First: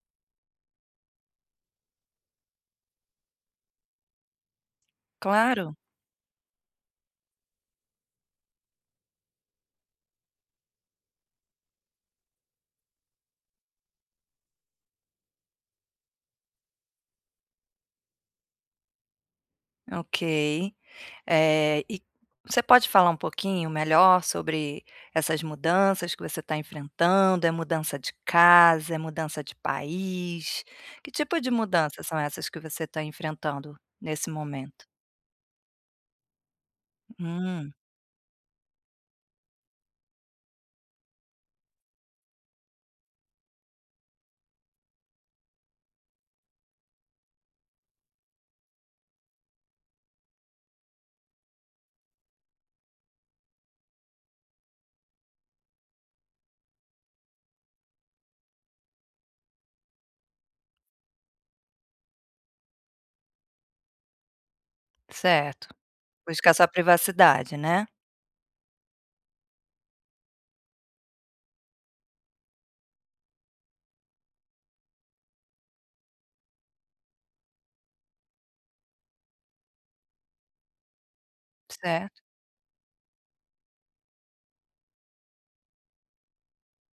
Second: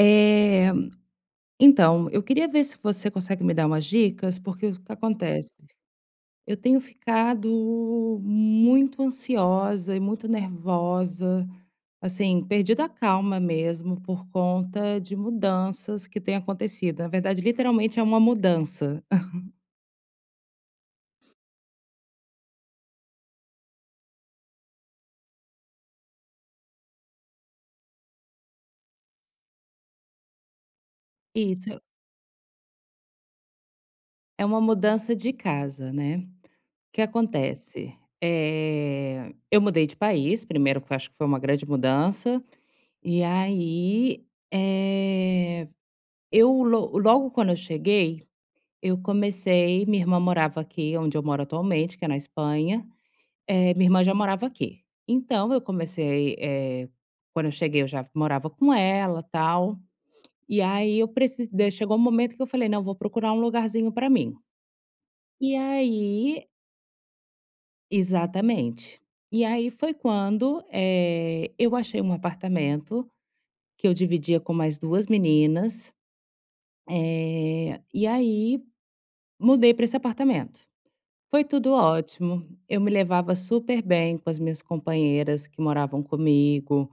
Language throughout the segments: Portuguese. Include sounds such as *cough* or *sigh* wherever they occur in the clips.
Eh, eu queria ver se você consegue me dar umas dicas, porque o que acontece? Claro, Eu tenho ficado muito ansiosa e muito nervosa, assim, perdida a calma mesmo por conta de mudanças que têm acontecido. Na verdade, literalmente é uma mudança. ok. E você pode falar um pouquinho melhor sobre essas mudanças que você está enfrentando? É mudança de casa? É mudança de país? Que tipo de Isso, mudanças são essas que você está enfrentando nesse é uma momento? mudança de casa, né. O que Hum, acontece? Eu mudei de país, primeiro que eu acho que foi uma grande mudança, e aí, eh Eu lo logo quando eu cheguei, eu comecei minha irmã morava aqui onde eu moro atualmente, que é na Espanha. Minha irmã já morava aqui. Então eu comecei, quando eu cheguei eu já morava com ela, tal, e aí eu precisei. Chegou um momento que eu falei: "Não, vou procurar um lugarzinho para mim". E certo. aí Buscar sua privacidade, né? exatamente. E aí foi quando, eu achei um apartamento que eu dividia com mais 2 meninas, e aí mudei para esse apartamento. Foi tudo Certo. ótimo. Eu me levava super bem com as minhas companheiras que moravam comigo.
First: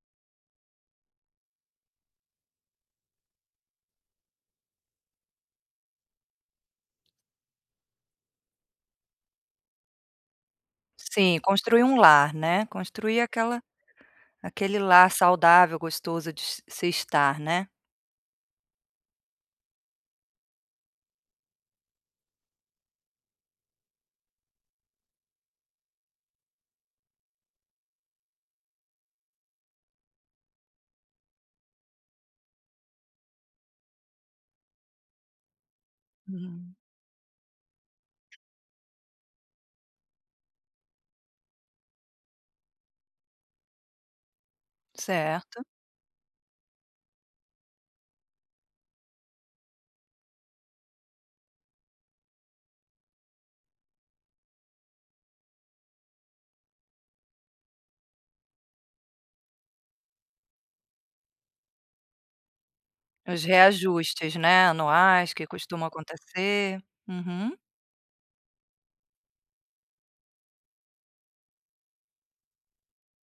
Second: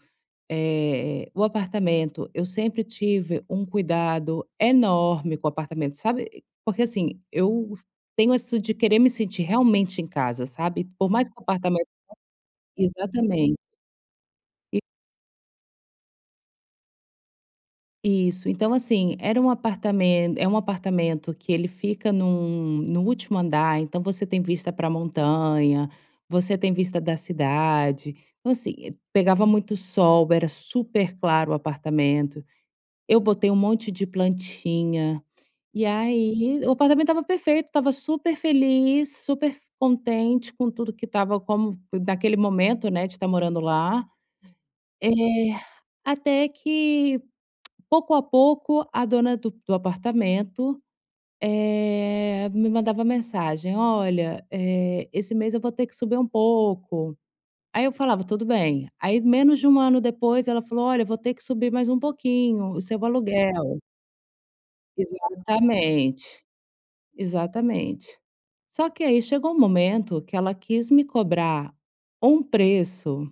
O apartamento, eu sempre tive um cuidado enorme com o apartamento, sabe? Porque assim, eu tenho isso de querer me sentir realmente em casa, sabe? Por mais que Sim, o construir apartamento. um lar, né? Construir Exatamente. aquela aquele lar saudável, gostoso de s se estar, né? Isso, então assim, era um apartamento é um apartamento que ele fica num no último andar, então você tem vista para a montanha, você tem vista da cidade, então assim, pegava muito sol, era super claro o apartamento, eu botei um monte de plantinha, e aí o Uhum, apartamento estava perfeito, estava super feliz, super contente com tudo que estava como naquele momento, né, de estar morando lá. Eh, certo. Até que pouco a pouco, a dona do apartamento, me mandava mensagem: "Olha, eh, esse mês eu vou ter que subir um pouco". Aí eu falava: "Tudo bem". Aí menos de um ano depois ela falou: "Olha, vou ter que subir mais um pouquinho o seu Os aluguel". reajustes, né, anuais que costumam Exatamente, acontecer. Uhum, exatamente. Só que aí chegou um momento que ela quis me cobrar um preço.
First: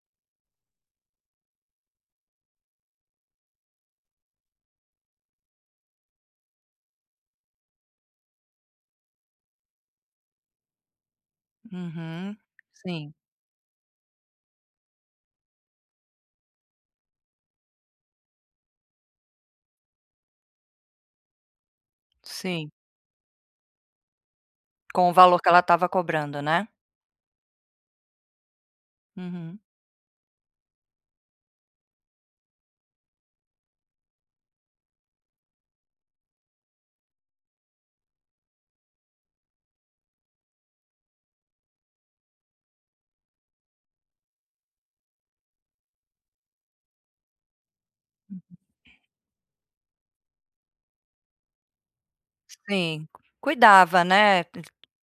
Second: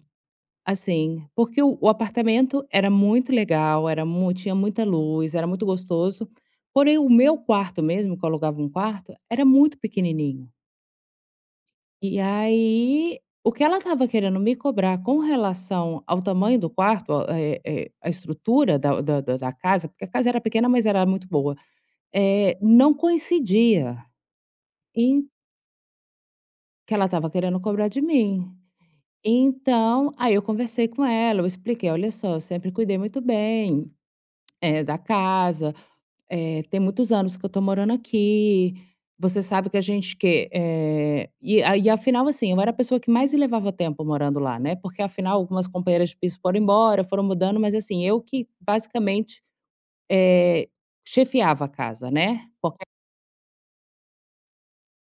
Assim, porque o apartamento era muito legal, era mu tinha muita luz, era muito gostoso, porém o meu quarto mesmo, que eu alugava um quarto, era muito pequenininho. E uhum. Sim, aí, o que ela estava querendo me cobrar com relação ao tamanho do quarto, a estrutura da casa, porque a casa era pequena, mas era muito boa, sim. não coincidia Com o em valor que ela estava cobrando, né? que ela estava querendo cobrar de mim. Uhum. Então, aí eu conversei com ela, eu expliquei: "Olha só, eu sempre cuidei muito bem, é, da casa, tem muitos anos que eu tô morando aqui, você sabe que a gente que eh, e a e afinal, assim, eu era a pessoa que mais levava tempo morando lá, né, porque afinal algumas companheiras de piso foram embora, foram mudando, mas assim, eu que basicamente, eh, chefiava a casa, né, porque Sim, cuidava, né,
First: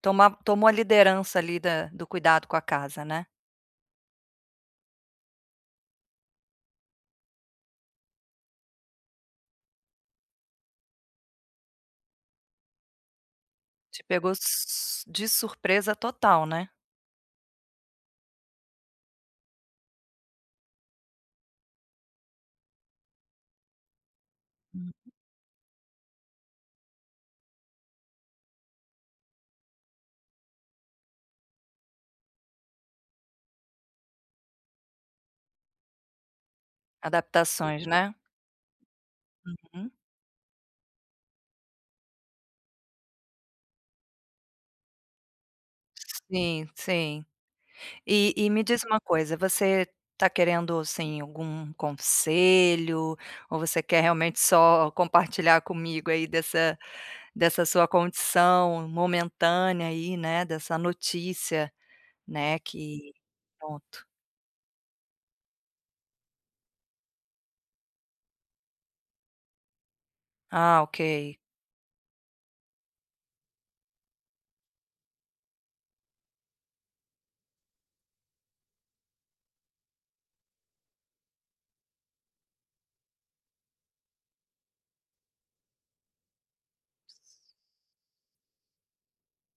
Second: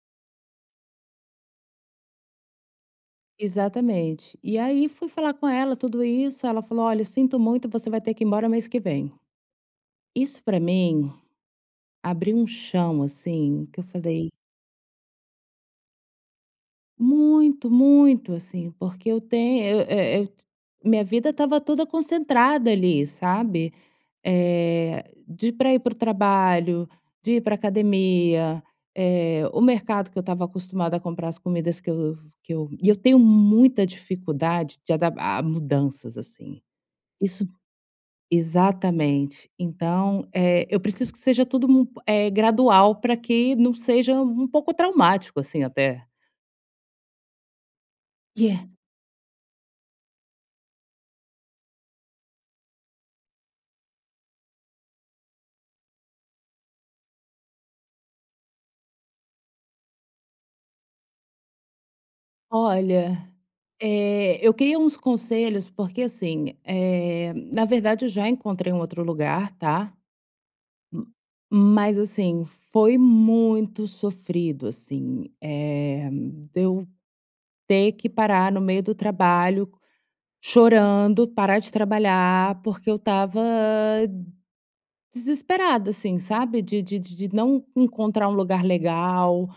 toma tomou a liderança ali da do cuidado com a casa, né? exatamente. E aí fui falar com ela tudo isso, ela falou: "Olha, sinto muito, você vai ter que ir embora mês que vem". Isso pra mim abriu um chão, assim, que eu Te falei pegou s de surpresa total, né? muito, muito, assim, porque eu tenho eu minha vida estava toda concentrada ali, sabe, Uhum. De para ir para o trabalho, de ir para academia, o mercado que eu estava acostumada a comprar as comidas que eu e eu tenho muita dificuldade de adaptar a mudanças, assim. Isso Adaptações, né? exatamente. Uhum. Então, eu preciso que seja tudo gradual para que não seja um pouco traumático, assim, até. Sim, sim. E E é me diz uma coisa, você está querendo, assim, algum conselho, ou você quer realmente só compartilhar comigo aí dessa sua condição momentânea aí, né, dessa notícia, né, que olha, pronto. Eu queria uns conselhos, porque assim, na verdade eu já encontrei um outro lugar, tá? Ah, M- ok. Mas assim, foi muito sofrido, assim, de eu ter que parar no meio do trabalho, chorando, parar de trabalhar, porque eu tava desesperada, assim, sabe? De não encontrar um lugar legal,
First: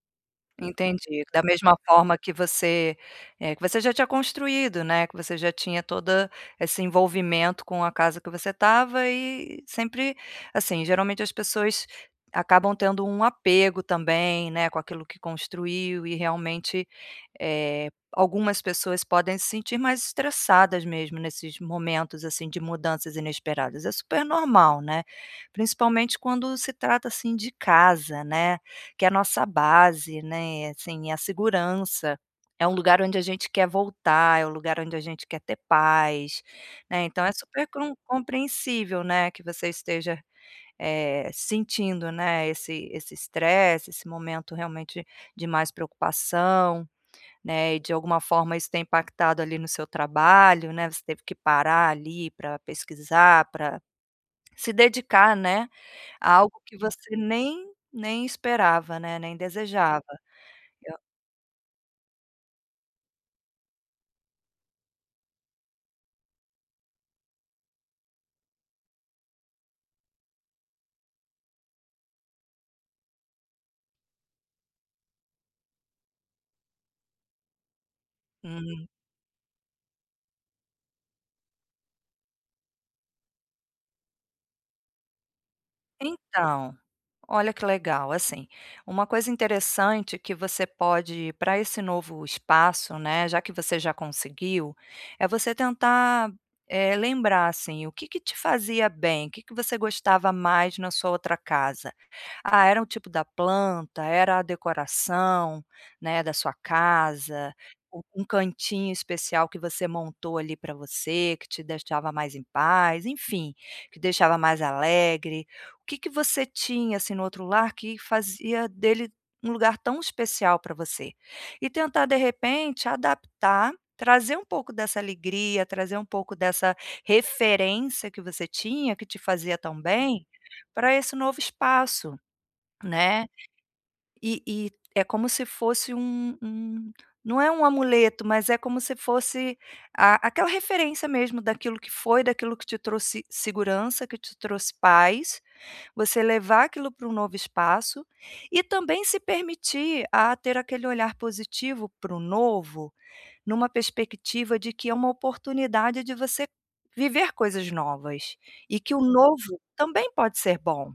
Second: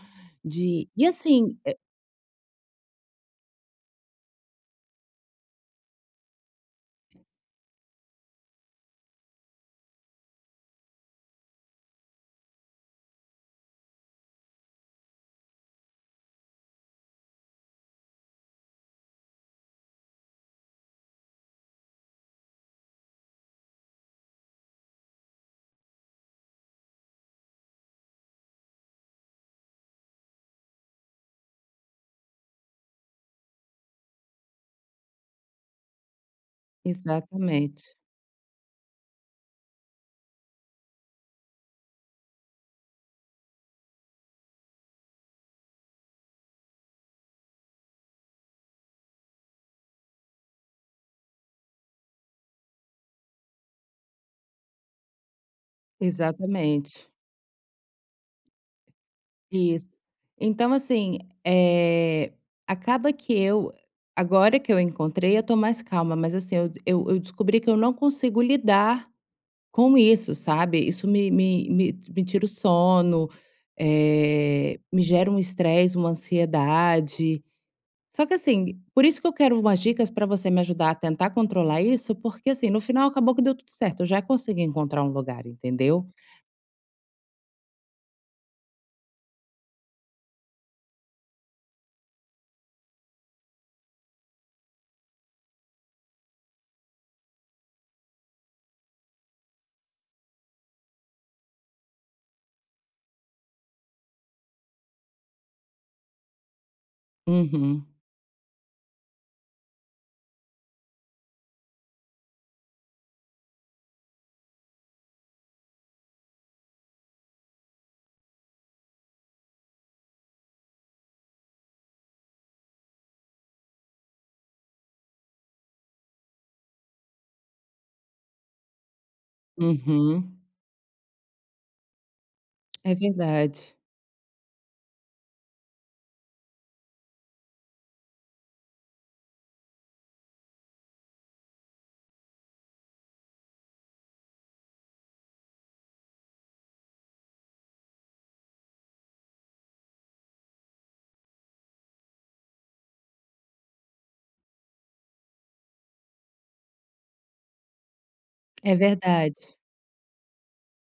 de... E Entendi. Da assim, mesma forma que você, que você já tinha construído, né, que você já tinha todo esse envolvimento com a casa que você estava e sempre assim, geralmente as pessoas acabam tendo um apego também, né, com aquilo que construiu e realmente, algumas pessoas podem se sentir mais estressadas mesmo nesses momentos, assim, de mudanças inesperadas. É super normal, né, principalmente quando se trata, assim, de casa, né, que é a nossa base, né, assim, é a segurança, é um lugar onde a gente quer voltar, é um lugar onde a gente quer ter paz, né, então é super exatamente, com compreensível, né, que você esteja, sentindo, né, esse estresse, esse momento realmente de mais preocupação, né, e de alguma forma isso tem impactado ali no seu trabalho, né, você teve que parar ali para pesquisar, para se dedicar, né, a algo que exatamente. você nem esperava, né, nem Isso. desejava. Então, Eu assim, é acaba que eu agora que eu encontrei, eu tô mais calma, mas, assim, eu descobri que eu não consigo lidar com isso, sabe. Isso me tira o sono, me gera um estresse, uma ansiedade. Só que, assim, Hum, por isso que eu quero umas dicas para você me ajudar a tentar controlar isso, porque, assim, no final acabou que deu tudo certo, eu já consegui encontrar um lugar, entendeu. então, olha que legal, assim, uma coisa interessante que você pode para esse novo espaço, né, já que você já conseguiu, é você tentar, lembrar, assim, o que que te fazia bem, o que que você gostava mais na sua outra casa. Ah, era o tipo da planta, era a decoração, né, da sua casa, Uhum, u um cantinho especial que você montou ali para você, que te deixava mais em paz, enfim, que deixava mais alegre. O que que você tinha, assim, no outro lar que fazia dele um lugar tão especial para você? E tentar, de repente, adaptar, trazer um pouco dessa alegria, trazer um pouco dessa referência que você tinha, que te fazia tão bem, uhum. para esse novo espaço, É né. verdade. E é como se fosse um, não é um amuleto, mas é como se fosse a aquela referência mesmo daquilo que foi, daquilo que te trouxe segurança, que te trouxe paz, você levar aquilo para um novo espaço e também se permitir a ter aquele olhar positivo para o novo numa perspectiva de que é uma oportunidade de você viver coisas novas, É e que o verdade. novo também pode ser bom,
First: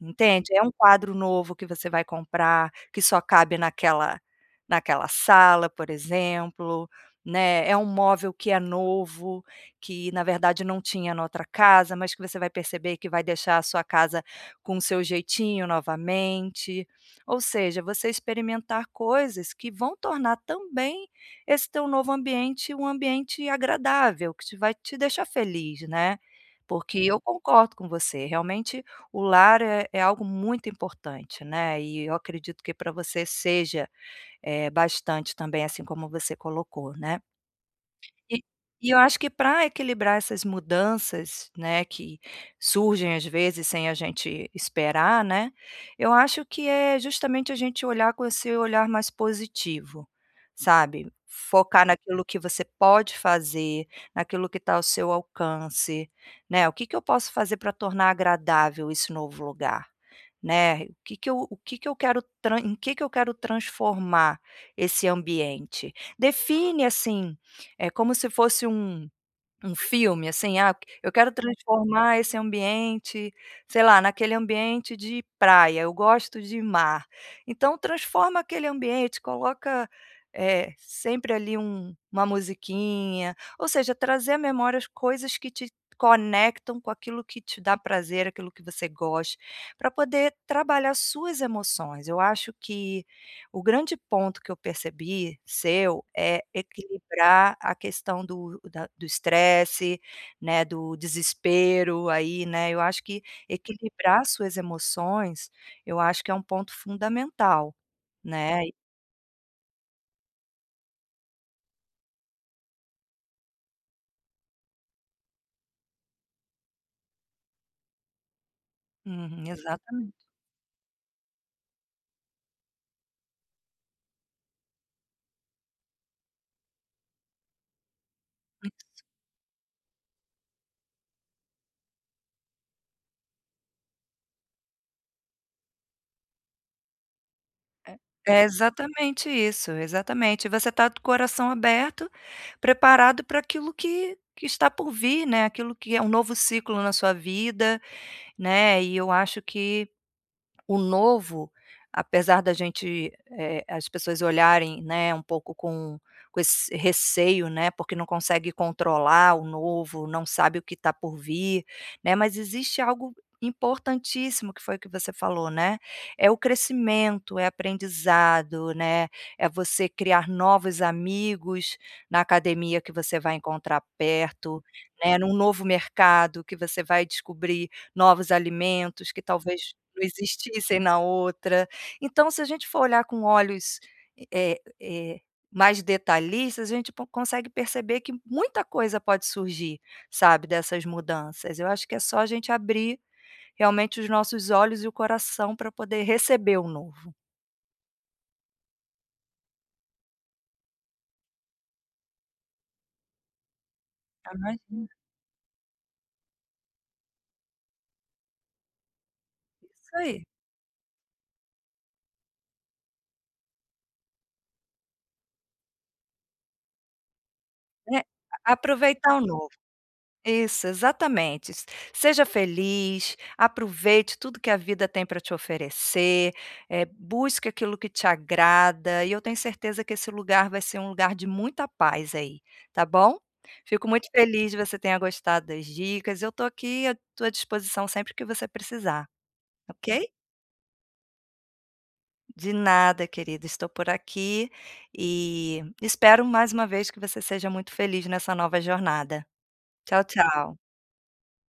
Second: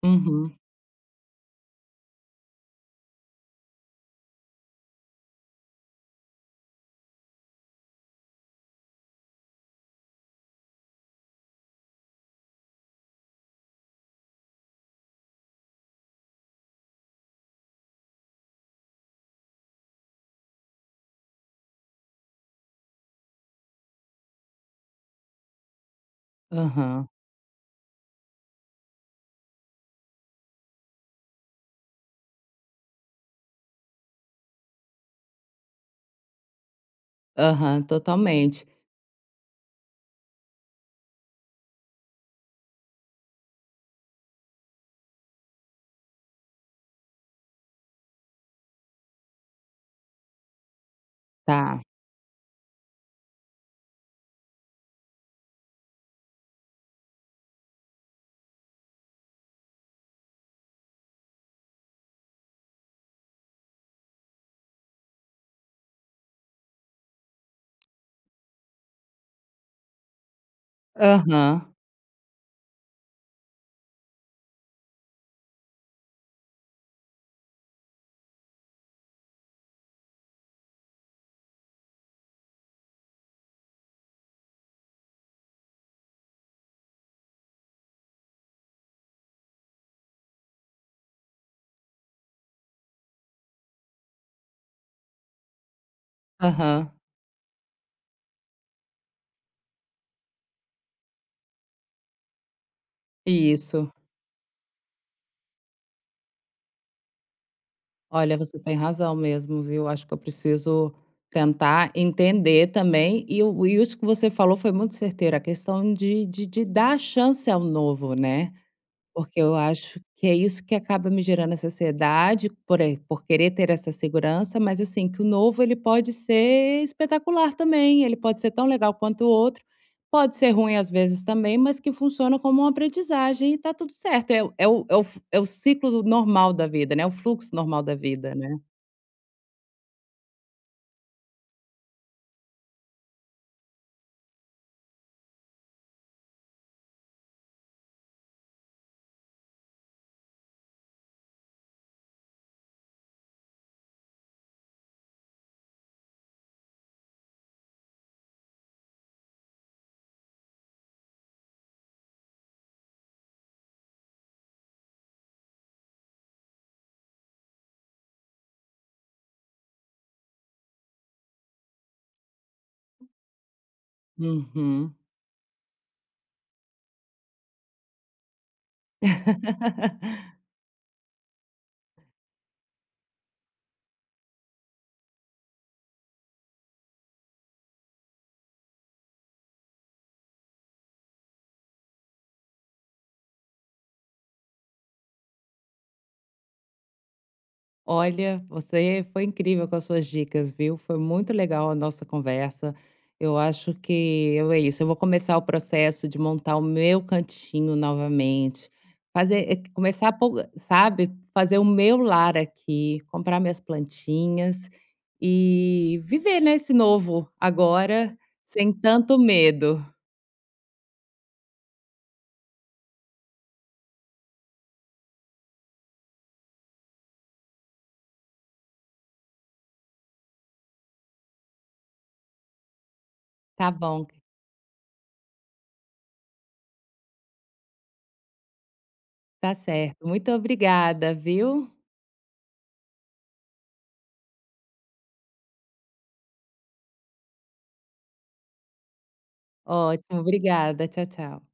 entende. Uhum. É um quadro novo que você vai comprar, que só cabe naquela sala, por exemplo, né, é um móvel que é novo, que na verdade não tinha na outra casa, mas que você vai perceber que vai deixar a sua casa com o seu jeitinho novamente. Ou seja, você experimentar coisas que vão tornar também esse teu novo ambiente, um ambiente agradável, que te deixar feliz, né. Porque Aham. eu concordo com você, realmente o lar é algo muito importante, né, e eu acredito que para você seja, bastante também, assim como você colocou, né. Aham, E totalmente. e eu acho que para equilibrar essas mudanças, né, que surgem às vezes sem a gente esperar, né, eu acho que é justamente a gente olhar com esse olhar mais positivo, sabe. Tá. Focar naquilo que você pode fazer, naquilo que está ao seu alcance, né. "O que que eu posso fazer para tornar agradável esse novo lugar?", né. O que que eu quero tran em que eu quero transformar esse ambiente?". Define, assim, é como se fosse um filme, assim, ah, eu quero Aham. transformar esse ambiente, sei lá, naquele ambiente de praia, eu gosto de mar. Então transforma aquele ambiente, coloca, sempre ali uma musiquinha, ou seja, trazer à memória as coisas que te conectam com aquilo que te dá prazer, aquilo que você gosta, para poder trabalhar suas emoções. Eu acho que o grande ponto que eu percebi seu é Aham. equilibrar a questão do estresse, né, do desespero aí, né, eu acho que Isso. equilibrar suas emoções, eu acho que é um ponto fundamental, Olha, você né. tem razão mesmo, viu. Acho que eu preciso tentar entender também e o e isso que você falou foi muito certeiro, a questão de dar chance ao novo, né. Porque Uhum, eu acho que exatamente. é isso que acaba me gerando essa ansiedade por querer ter essa segurança, mas assim, que o novo ele pode ser espetacular também, ele pode ser tão legal quanto o outro, pode ser ruim às vezes também, mas que funciona como uma aprendizagem e tá tudo certo. É o é o é o f É o ciclo do normal da vida, né, o fluxo normal da vida, É né. exatamente isso, exatamente. Você tá do coração aberto, preparado para aquilo que está por vir, né, aquilo que é um novo ciclo na sua vida, né, e eu acho que o novo, apesar da gente, as pessoas olharem, né, um pouco com esse receio, né, porque não consegue controlar o novo, não sabe o que está por vir, né, mas existe algo importantíssimo que foi o que você falou, né, é o crescimento, é aprendizado, né, é você criar novos amigos na academia que você vai encontrar perto, Uhum. né, num novo mercado que você vai descobrir novos alimentos que talvez não *laughs* existissem na outra. Então, se a gente for olhar com olhos, eh eh, mais detalhistas, a gente po consegue perceber que muita coisa pode surgir, sabe, dessas mudanças. Eu acho que é só a gente abrir realmente os nossos olhos e o coração para poder receber o novo. Olha, você foi incrível com as suas dicas, viu? Foi muito legal a nossa conversa. Eu acho Ah, que eu, é isso. Eu imagina, vou começar o processo de montar o meu cantinho novamente, fazer, isso começar a, aí, pôr, sabe, fazer o meu lar aqui, comprar minhas plantinhas e viver nesse novo né, agora sem aproveitar tanto o novo. medo. Isso, exatamente. S Seja feliz, aproveite tudo que a vida tem para te oferecer, busque aquilo que te agrada, e eu tenho certeza que esse lugar vai ser um lugar de muita paz aí, tá bom? Tá Fico bom, muito feliz de você tenha gostado das dicas, eu estou aqui à tua disposição sempre que você precisar, tá certo. ok? Muito obrigada, viu? De nada, querida, estou por aqui e espero mais uma vez que você seja muito feliz nessa nova jornada. Tchau, Ótimo, tchau. obrigada. Tchau, tchau.